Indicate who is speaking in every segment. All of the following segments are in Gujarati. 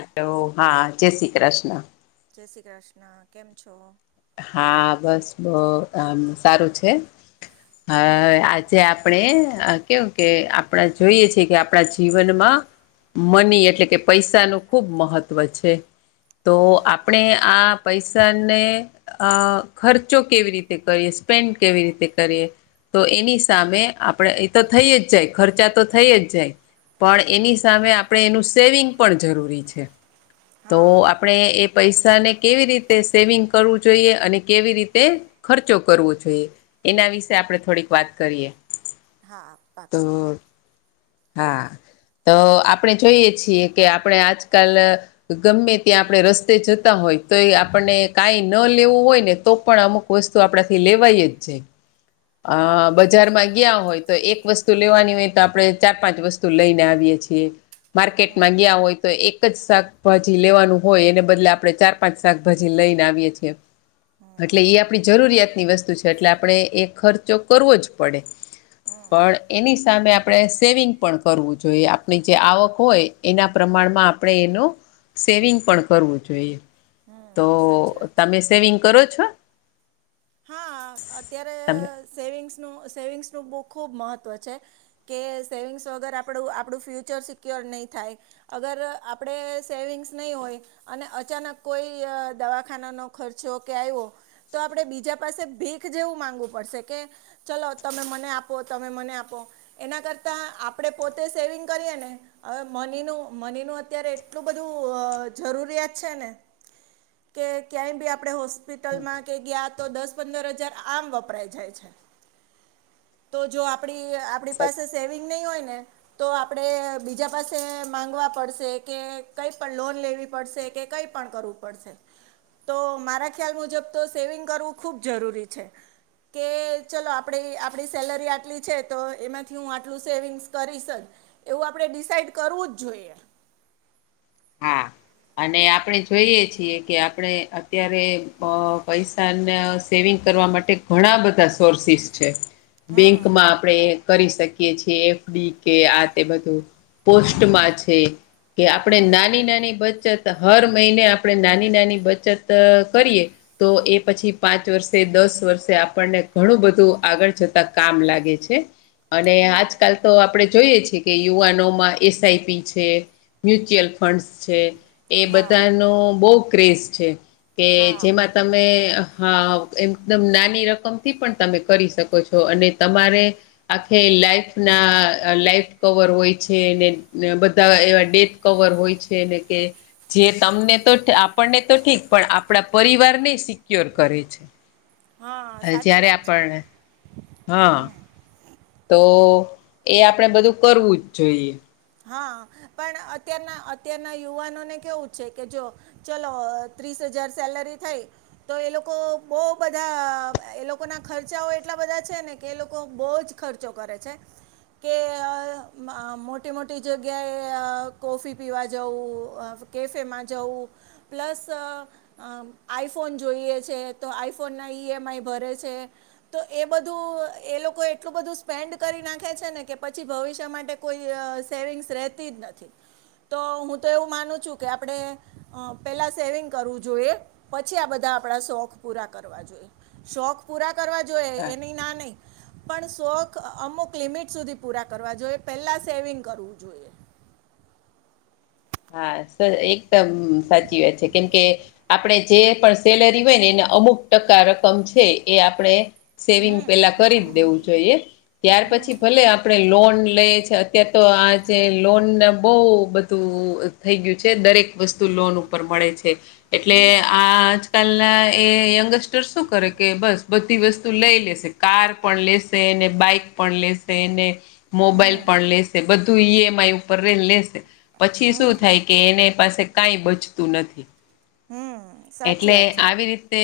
Speaker 1: હલો હા જય શ્રી કૃષ્ણ
Speaker 2: જય શ્રી કૃષ્ણ, કેમ છો?
Speaker 1: હા બસ બહ આમ સારું છે હા
Speaker 2: હમ
Speaker 1: આ જે આપણે કેવું કે આપણે જોઈએ છેએ કે આપણા જીવનમાં મની એટલે કે પૈસા નું ખુબ મહત્વ છે. તો
Speaker 2: હમ
Speaker 1: આપણે આ પૈસાને અ ખર્ચો કેવી રીતે કરીએ, સ્પેન્ડ કેવી રીતે કરીએ? તો એની સામે આપડે, એ તો થઈ જ જાય, ખર્ચા તો થઈ જ જાય. પણ એની
Speaker 2: હમ
Speaker 1: સામે આપણે એનું સેવિંગ પણ જરૂરી છે તો
Speaker 2: હા
Speaker 1: આપણે એ પૈસા ને કેવી રીતે સેવિંગ કરવું જોઈએ અને કેવી રીતે ખર્ચો કરવો જોઈએ? એના વિશે આપણે થોડીક વાત કરીએ.
Speaker 2: હા
Speaker 1: તો
Speaker 2: પાક્કુ
Speaker 1: હા તો આપણે જોઈએ છીએ કે આપણે આજકાલ ગમે ત્યાં આપણે રસ્તે જતા હોય તો એ આપણને કાંઈ ન લેવું હોય ને તો પણ અમુક વસ્તુ આપણાથી લેવાય જ છે. અ
Speaker 2: હમ
Speaker 1: બજારમાં ગયા હોય તો એક વસ્તુ વસ્તુ લેવાની હોય તો આપણે ચાર પાંચ વસ્તુ લઈ ને આવીએ છીએ માર્કેટમાં ગયા હોય તો એક જ શાક ભાજી લેવાનું હોય એને બદલે આપણે ચાર પાંચ શાકભાજી લઈને આવીએ છએ એટલે એ આપણી જરૂરિયાતની વસ્તુ છે એટલે આપણે એ ખર્ચો કરવો જ પડે
Speaker 2: હમ
Speaker 1: પણ એની સામે આપણે સેવિંગ પણ કરવું જોઈએ આપણી જે આવક હોય એના પ્રમાણમાં આપણે એનો સેવિંગ પણ કરવું જોઈએ. તો
Speaker 2: હમ સાચી વાત છે
Speaker 1: તમે સેવિંગ કરો છો?
Speaker 2: હા અત્યારે
Speaker 1: તમે
Speaker 2: સેવિંગ્સનું સેવિંગ્સનું ખૂબ ખૂબ મહત્ત્વ છે કે સેવિંગ્સ વગર આપણું આપણું ફ્યુચર સિક્યોર નહીં થાય અગર આપણેે સેવિંગ્સ નહી હોય અને અચાનક કોઈ દવાખાના નો ખર્ચો કે આવ્યો તો આપણે બીજ બીજા પાસે ભીખ જેવું માંગવું પડશે કે ચલો તમે મને આપો તમે મને આપો. એના કરતા આપણેે પોતે સેવિંગ કરીએ ને હવે મનીનું મનીનું અત્યારે એટલું બધું જરૂરિયાત છે ને કે ક્યાંય બી આપણે હોસ્પિટલમાં કે ગ્યાત તો દસ પંદર હજાર આમ વપરાય જાય છે તો જો આપડી આ આપણી પાસે સેવિંગ નહીં હોય ને તો આપડે બીજા પાસે માંગવા પડશે કે કઈ પણ લોન લેવી પડશે કે કઈ પણ કરવું પડશે તો મારા ખ્યાલ મુજબ તો સેવિંગ કરવું ખૂબ જરૂરી છે. કે ચલો આપણી આપણી સેલરી આટલી છે તો એમાંથી હું આટલું સેવિંગ્સ કરીશ. એવું આપડે ડિસાઇડ કરવું જ જોઈએ.
Speaker 1: હા અને આપણે જોઈએ છીએ કે આપણે અત્યારે અ પૈસાને સેવિંગ કરવા માટે ઘણા બધા સોર્સિસ છે.
Speaker 2: હમ
Speaker 1: બેંકમાં આપણે કરી શકીએ છીએ એફડી કે આ તે બધું
Speaker 2: હમ
Speaker 1: પોસ્ટમાં છે કે આપણે
Speaker 2: હમ
Speaker 1: ના બચત હર મહિને આપણે નાની નાની બચત કરીએ તો એ પછી પાંચ વર્ષે દસ વર્ષે આપણને ઘણું બધું આગળ જતા કામ લાગે છે. અને
Speaker 2: હમ
Speaker 1: આજકાલ તો આપણે જોઈએ છી કે યુવાનોમાં એસઆઈપી છે મ્યુચ્યુઅલ ફંડ્સ છે એ
Speaker 2: હા
Speaker 1: બધાનો બહુ ક્રેઝ છે કે
Speaker 2: હા
Speaker 1: જેમાં તમે હા એકમદમ નાની રકમથી પણ તમે કરી શકો છો અને તમારે આખે લાઈફના અ લાઈફ કવર હોય છે ને બધા એવા ડેથ કવર હોય છે ને કે જે તમને તો આપણને તો ઠીક પણ આપણા પરિવારને સિક્યોર કરે છે.
Speaker 2: હા સાચી
Speaker 1: જયારે
Speaker 2: વાત છે
Speaker 1: આપણને, હઅ તો એ આપણેે બધું કરવું જ જોઈએ.
Speaker 2: હા, પણ અત્યારના અત્યારના યુવાનોને કેવું છે કે જો ચલો, ત્રીસ હજાર સેલરી થાય તો એ લોકો બહુ બધા એ લોકોના ખર્ચાઓ એટલા બધા છે ને કે એ લોકો બહુ જ ખર્ચો કરે છે કે અ આ મો ટી મોટી જગ્યાએ અ કોફી પીવા જવું, કેફેમાં જવું, પ્લસ અ અમ આઈફોન જોઈએ છે તો આઈફોનના ઈએમઆઈ ભરે છે. તો એ બધું એ લોકો એટલું બધું સ્પેન્ડ કરી નાખે છે ને કે પછી ભવિષ્ય માટે કોઈ ય સેવિંગસ રેતીજ નથી તો હું તો એવું માનું છું કે આપણે અ પેલા સેવિંગ કરવું જોઈએ પછી આ બધા આપડા શોખ પૂરા કરવા જોઈએ. શોખ પૂરા કરવા જોઈએ એની ના નહી પણ શોખ અમુક લિમિટ સુધી પૂરા કરવા જોઈએ પેલા સેવિંગ કરવું જોઈએ.
Speaker 1: હા, સ એકદમ સાચી વાત છે કેમ કે આપણે જે પણ સેલરી હોય ને એને અમુક ટકા રકમ છે એ આપણે સેવિંગ
Speaker 2: હમ
Speaker 1: પેલા કરી જ દેવું જોઈએ ત્યાર
Speaker 2: હમ
Speaker 1: પછી ભલે આપણે લોન લઈ શ કીએ તો આ જેે લોનને બહુ બધું થઈ ગયું છે દરેક વસ્તુ લોન ઉપર મળે છે એટલે
Speaker 2: હમ
Speaker 1: આ આજકાલના એ યંગસ્ટ ર શું કરે કે બસ બ ધી વસ્તુ લઈ લેશે. કાર પણ લેશે ને બાઈક પણ લેશે ને મોબાઈલ
Speaker 2: હમ
Speaker 1: પણ લેશે બધું ઈએમઆઈ ઉપર લેશે પછી શું
Speaker 2: હમ
Speaker 1: થાય કે એ ને પાસે કાંઇ બચતું નથી.
Speaker 2: હમ સાચી
Speaker 1: એટલે
Speaker 2: વાત છે
Speaker 1: આવી
Speaker 2: હમ
Speaker 1: રીતે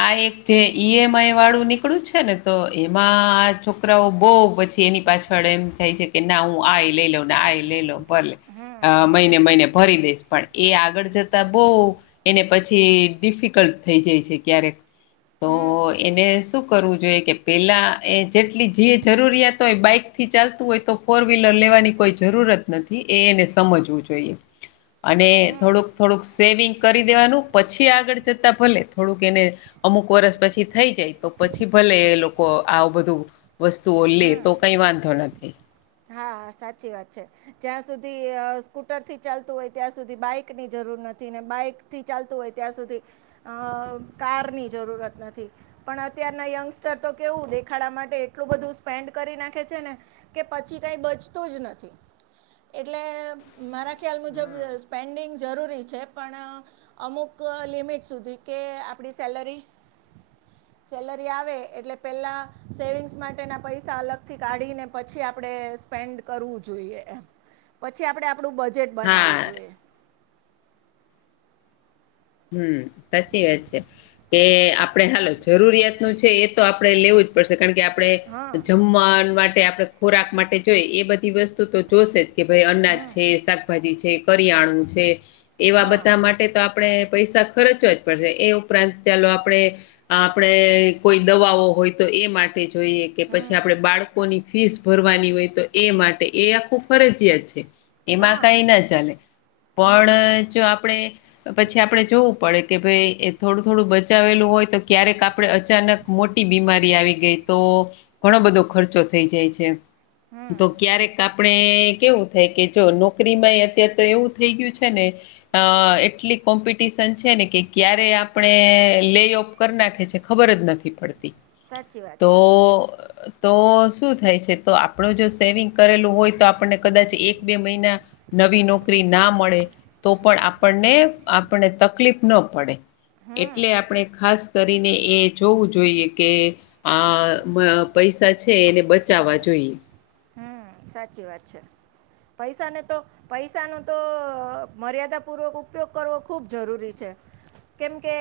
Speaker 1: આ એક જે ઈએમઆઈ વાળું નીકળ્યું છે ને તો એમાં આ છોકરાઓ બહું પછી એની પાછળ એમ થાય છે કે ના હું આ એ લઈ લઉ ને, આ એ લઈ લઉ ભલે મહિને મહિને ભરી દઈશ પણ એ આગળ જતા બહ એને પ છી ડિફિકલ્ટ થઈ જાય છે ક્યારેક તો એને શું કરવું જોઈએ કે પેલા એ જેટલી જે જરૂરિયાત હોય બાઈક થી ચાલતું હોય તો ફોર વ્હીલર લેવાની કોઈ જરૂરત નથી એ એને સમજવું જોઈએ. અને થોડુંક થોડુંક સેવિંગ કરી દેવાનું પછી આગળ જતાં ભલે થોડુંક એને અમુક વરષ પછી થઈ જાય તો પછી ભલે એ લોકો આ બધું વસ્તુઓ લે તો કંઈ વાંધો નથી.
Speaker 2: હા, હા સાચી વાત છે. જ્યાં સુધી સ્કૂટરથી ચાલતું હોય ત્યાં સુધી બાઈકની જરૂર નથી ને બાઈક થી ચાલતું હોય ત્યાં સુધી અ અ કારની જરૂરત નથી. પણ અત્યારના યંગસ્ટર તો કેવું દેખાડા માટે એટલું બધું સ્ પેન્ડ કરી નાખે છે ને કે પછી કઈ બચતું જ નથી. એટલે મારા ખ્યાલ મુજબ સ્પેન્ડિંગ જરૂરી છે પણ અમુક લિમિટ સુધી કે આપણી સેલરી સેલરી આવે એટલે પેલા સેવિંગ્સ માટેના પૈસા અલગથી કાઢીને પછી આપણે સ્પેન્ડ કરવું જોઈએ એમ પછી આપડે આપણું બજેટ બનાવવું
Speaker 1: હા
Speaker 2: જોઈએ.
Speaker 1: હમ્મ, સાચી વાત છે. એ આપણે હાલો જરૂરિયાતનું છે એ તો આપડે લેવું જ પડશે કારણ કે આપણે
Speaker 2: હા
Speaker 1: જમ વાન માટે આપણે ખોરાક માટે જોઈએ એ બ ધી વસ્તુ તો જોશેજ કે ભાઈ અનાજ
Speaker 2: હમ
Speaker 1: છે, શાકભાજી છે, કરિયાણું છે. એવા
Speaker 2: હા
Speaker 1: બધા માટે તો આપણે પૈસા ખર્ચવા જ પડશે એ ઉપરાંત ચાલો આપણે આપડે કોઈ દવાઓ હોય તો એ માટે જોઈએ કે પછી આપડણે બાળકોની ફીસ ભરવાની હોય તો એ માટે એ આખું ફરજિયાત છે. એમાં
Speaker 2: હા
Speaker 1: કઈ ના ચાલે
Speaker 2: હમ
Speaker 1: પણ જો આપણેે પછી આપણે જોવું પડે કે ભાઈ એ થોડું થોડું બચાવેલું હોય તો ક્યારેક આપણેે અચાનક મોટી બીમારી આવી ગઈ તો ઘણો બધો ખર્ચો થઈ જાય છે. તો ક્યારેક આપણે કેવું થાય કે જો નોકરીમાં એ અત્યારે તો એવું થઈ ગયુ છેને. અ એટલી કોમ્પિટિશન છે ને કે ક્યારે આપણે લે ઓફ કરી નાખે છે, ખબર જ નથી પડતી
Speaker 2: સાચી વાત
Speaker 1: તો
Speaker 2: છે
Speaker 1: તો શું થાય છે તો આપણો જો સેવિંગ કરેલું હોય તો આપણને કદાચ એક બે મહિના નવી નોકરી ના મળે તો પણ આપણને આપણને તકલીફ ન પડે એટલે આપણે ખાસ કરીને એ જોવું જોઈએ કે આ પૈસા છે એને બચાવવા જોઈએ.
Speaker 2: હમ સાચી વાત છે પૈસાને તો પૈસાનો તો મર્યાદા પૂર્વક ઉપયોગ કરવો ખૂબ જરૂરી છે. કેમ કે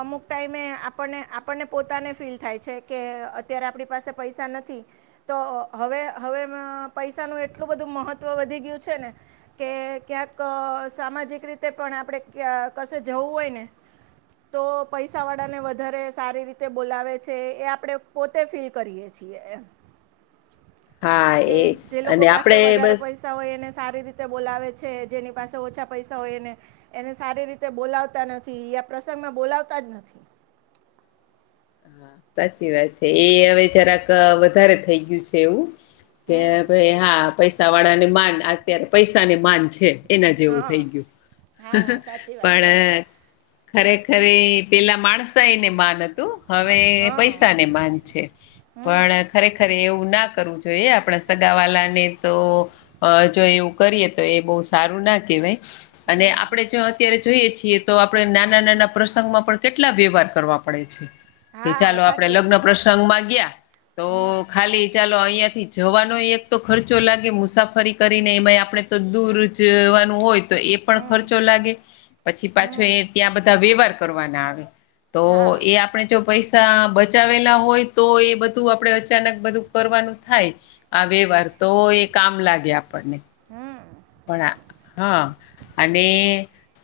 Speaker 2: અમુક ટાઈમે આપને આપણને પોતાને ફીલ થાય છે. કે અત્યારે આપણી પાસે પૈસા નથી તો હવે- - હવે પૈસાનું એટલું બધું મહત્વ વધી ગયું છેને. કે ક્યાંક સામાજિક રીતે પણ આપણે કશે જવું હોય ને તો પૈસાવાળાને વધારે સારી રીતે બોલાવે છે એ આપણે પોતે ફીલ કરીએ છીએ એમ
Speaker 1: હા
Speaker 2: કે
Speaker 1: એજ
Speaker 2: જે લોકો
Speaker 1: અને
Speaker 2: પાસે
Speaker 1: આપડે
Speaker 2: વધારે
Speaker 1: બસ
Speaker 2: પૈસા પૈસા હોય એને સારી રીતે બોલાવે છે જેની પાસે ઓછા પૈસા હોય એને એને સારી રીતે બોલાવતા નથી યા પ્રસંગમાં બોલાવતા જ નથી.
Speaker 1: હા સાચી વાત છે એ હવે જરાક વધારે થઈ ગયું છે એવુ કે
Speaker 2: હમ
Speaker 1: ભાઈ હા પૈસા વાળા ની માન અત્યારે પૈસાની માન છે એના જેવું
Speaker 2: હા
Speaker 1: થઈ ગયુ,
Speaker 2: હા સાચી વાત છે
Speaker 1: પણ ખરેખર પેલા માણસ એને માન હતુ. હવે
Speaker 2: હા
Speaker 1: પૈસાને માન છે
Speaker 2: હમ
Speaker 1: પણ ખરેખર એવું ના કરવું જોઈએ આપણે સગા વાલાને તો જો એવું કરીએ તો એ બહ સારું ના કહેવાય અને આપણેે જો અત્યારે જોઈએ છીએ તો આપણે નાના નાના પ્રસંગમાં પણ કેટલા વ્યવહાર કરવા પડે છે. કે
Speaker 2: હા
Speaker 1: ચાલો આપડણે
Speaker 2: સાચી વાત
Speaker 1: લગ્ન
Speaker 2: છે
Speaker 1: પ્રસંગ માં ગયા તો
Speaker 2: હમ
Speaker 1: ખાલી ચાલો અહિયાં થી જવાનો એક તો ખર્ચો લાગે મુસાફરી કરીને એમાંય આપણે તો દૂર જવાનું હોય. તો એ પણ
Speaker 2: હમ
Speaker 1: ખર્ચો લાગે પછી પાછો
Speaker 2: હમ
Speaker 1: એ ત્યાં બધા વ્યવહાર કરવાના આવે તો
Speaker 2: હા
Speaker 1: એ આપ જો પૈસા બચાવેલા હોય તો એ બધું આપડે અચાનક બધું કરવાનું થાય. આવે વાર તો એ કામ લાગે આપણને
Speaker 2: હા.
Speaker 1: પણ હા અને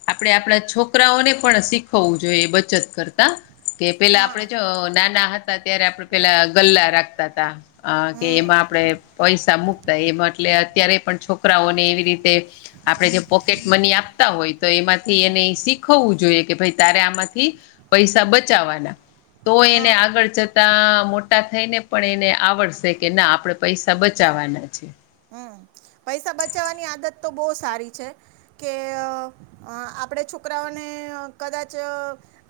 Speaker 1: આપડણે આપણા છોકરાઓને પણ શીખવવું જોઈએ એ બચત કરતી. કે પેલા
Speaker 2: હા
Speaker 1: આપડે જો નાના હતા ત્યારે આપડ પેલા ગલ્લા રાખતા હતા. અ કે એમાં
Speaker 2: હમ
Speaker 1: આપણે પૈસા મૂકતા એમાં એટલે અત્યારે પણ છોકરાઓને એવી રીતે આપણે જે પોકેટ મની આપતા હોય તો એમાંથી એને શીખવવું જોઈએ કે ભાઈ તારે આમાંથી. પૈસા બચાવવાના તો એને
Speaker 2: હા
Speaker 1: આગળ ત મોટા થઈ ને પણ એને આવડશે કે ના આપણેે પૈસા બચાવવાના છે.
Speaker 2: હમ પૈસા બચાવવાની આદત તો બહુ સારી છે, કે અ આપડે છોકરાઓને કદાચ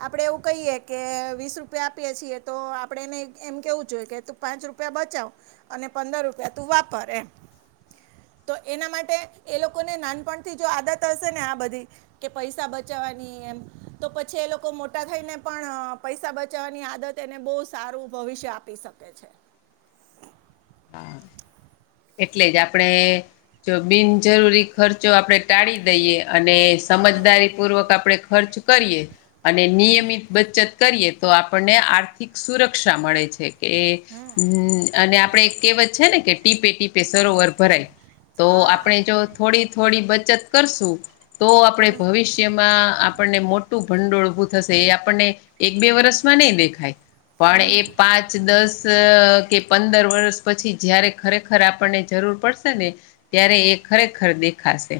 Speaker 2: આપડે એવું કહીએ કે વીસ રૂપિયા આપીએ છીએ તો આપડે એને એમ કેવું જોઈએ કે પાંચ રૂપિયા બચાવ અને પંદર રૂપિયા તું વાપર એમ તો એના માટે એ લોકોને નાનપણથી જો આદત હશે ને આ બધી કે પૈસા બચાવવાની એમ તો પછી એ લોકો મોટા થઈને પણ પૈસા બચાવવાની આદત તેને બહુ સારું ભવિષ્ય આપી શકે છે.
Speaker 1: હા એટલે જ આપડે જો બિનજરૂરી ખર્ચો આપણે ટાળી દઈએ અને
Speaker 2: હા
Speaker 1: સમજદારી પૂર્વક આપણેે ખર્ચ કરીએ અને
Speaker 2: હમ
Speaker 1: નિયમિત બચત કરીએ તો આપણને આર્થિક સુરક્ષા મળે છે કે
Speaker 2: હમ
Speaker 1: હ અને આપણે કેવત છે ને કે ટીપે ટીપે સરોવર ભરાય તો
Speaker 2: હા
Speaker 1: આપણે જો થોડી થોડી બચત કરશું તો આપણેે
Speaker 2: હમ
Speaker 1: ભવિષ્ય માં આપણને મોટું ભંડોળ ઉભું થશે એ આપણને એક બે વર્ષમાં નહી દેખાય પણ એ
Speaker 2: હમ
Speaker 1: પાંચ દસ કે પંદર વર્ષ પછી જયારે ખરેખર આપણને જરૂર પડશે ને ત્યારે એ ખરેખર દેખાશે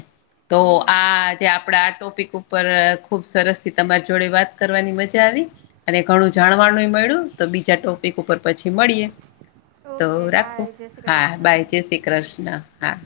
Speaker 1: તો
Speaker 2: હમ
Speaker 1: આ જે આપડા આ ટોપિક ઉપર ખુબ સરસ થી તમારી જોડે વાત કરવાની મજા આવી અને ઘણું જાણવાનું મળ્યું તો બીજા ટોપિક ઉપર પછી મળીએ. તો
Speaker 2: ઓકે
Speaker 1: રાખો
Speaker 2: બાય જય શ્રી
Speaker 1: હા
Speaker 2: કૃષ્ણ
Speaker 1: બાય જય શ્રી કૃષ્ણ હા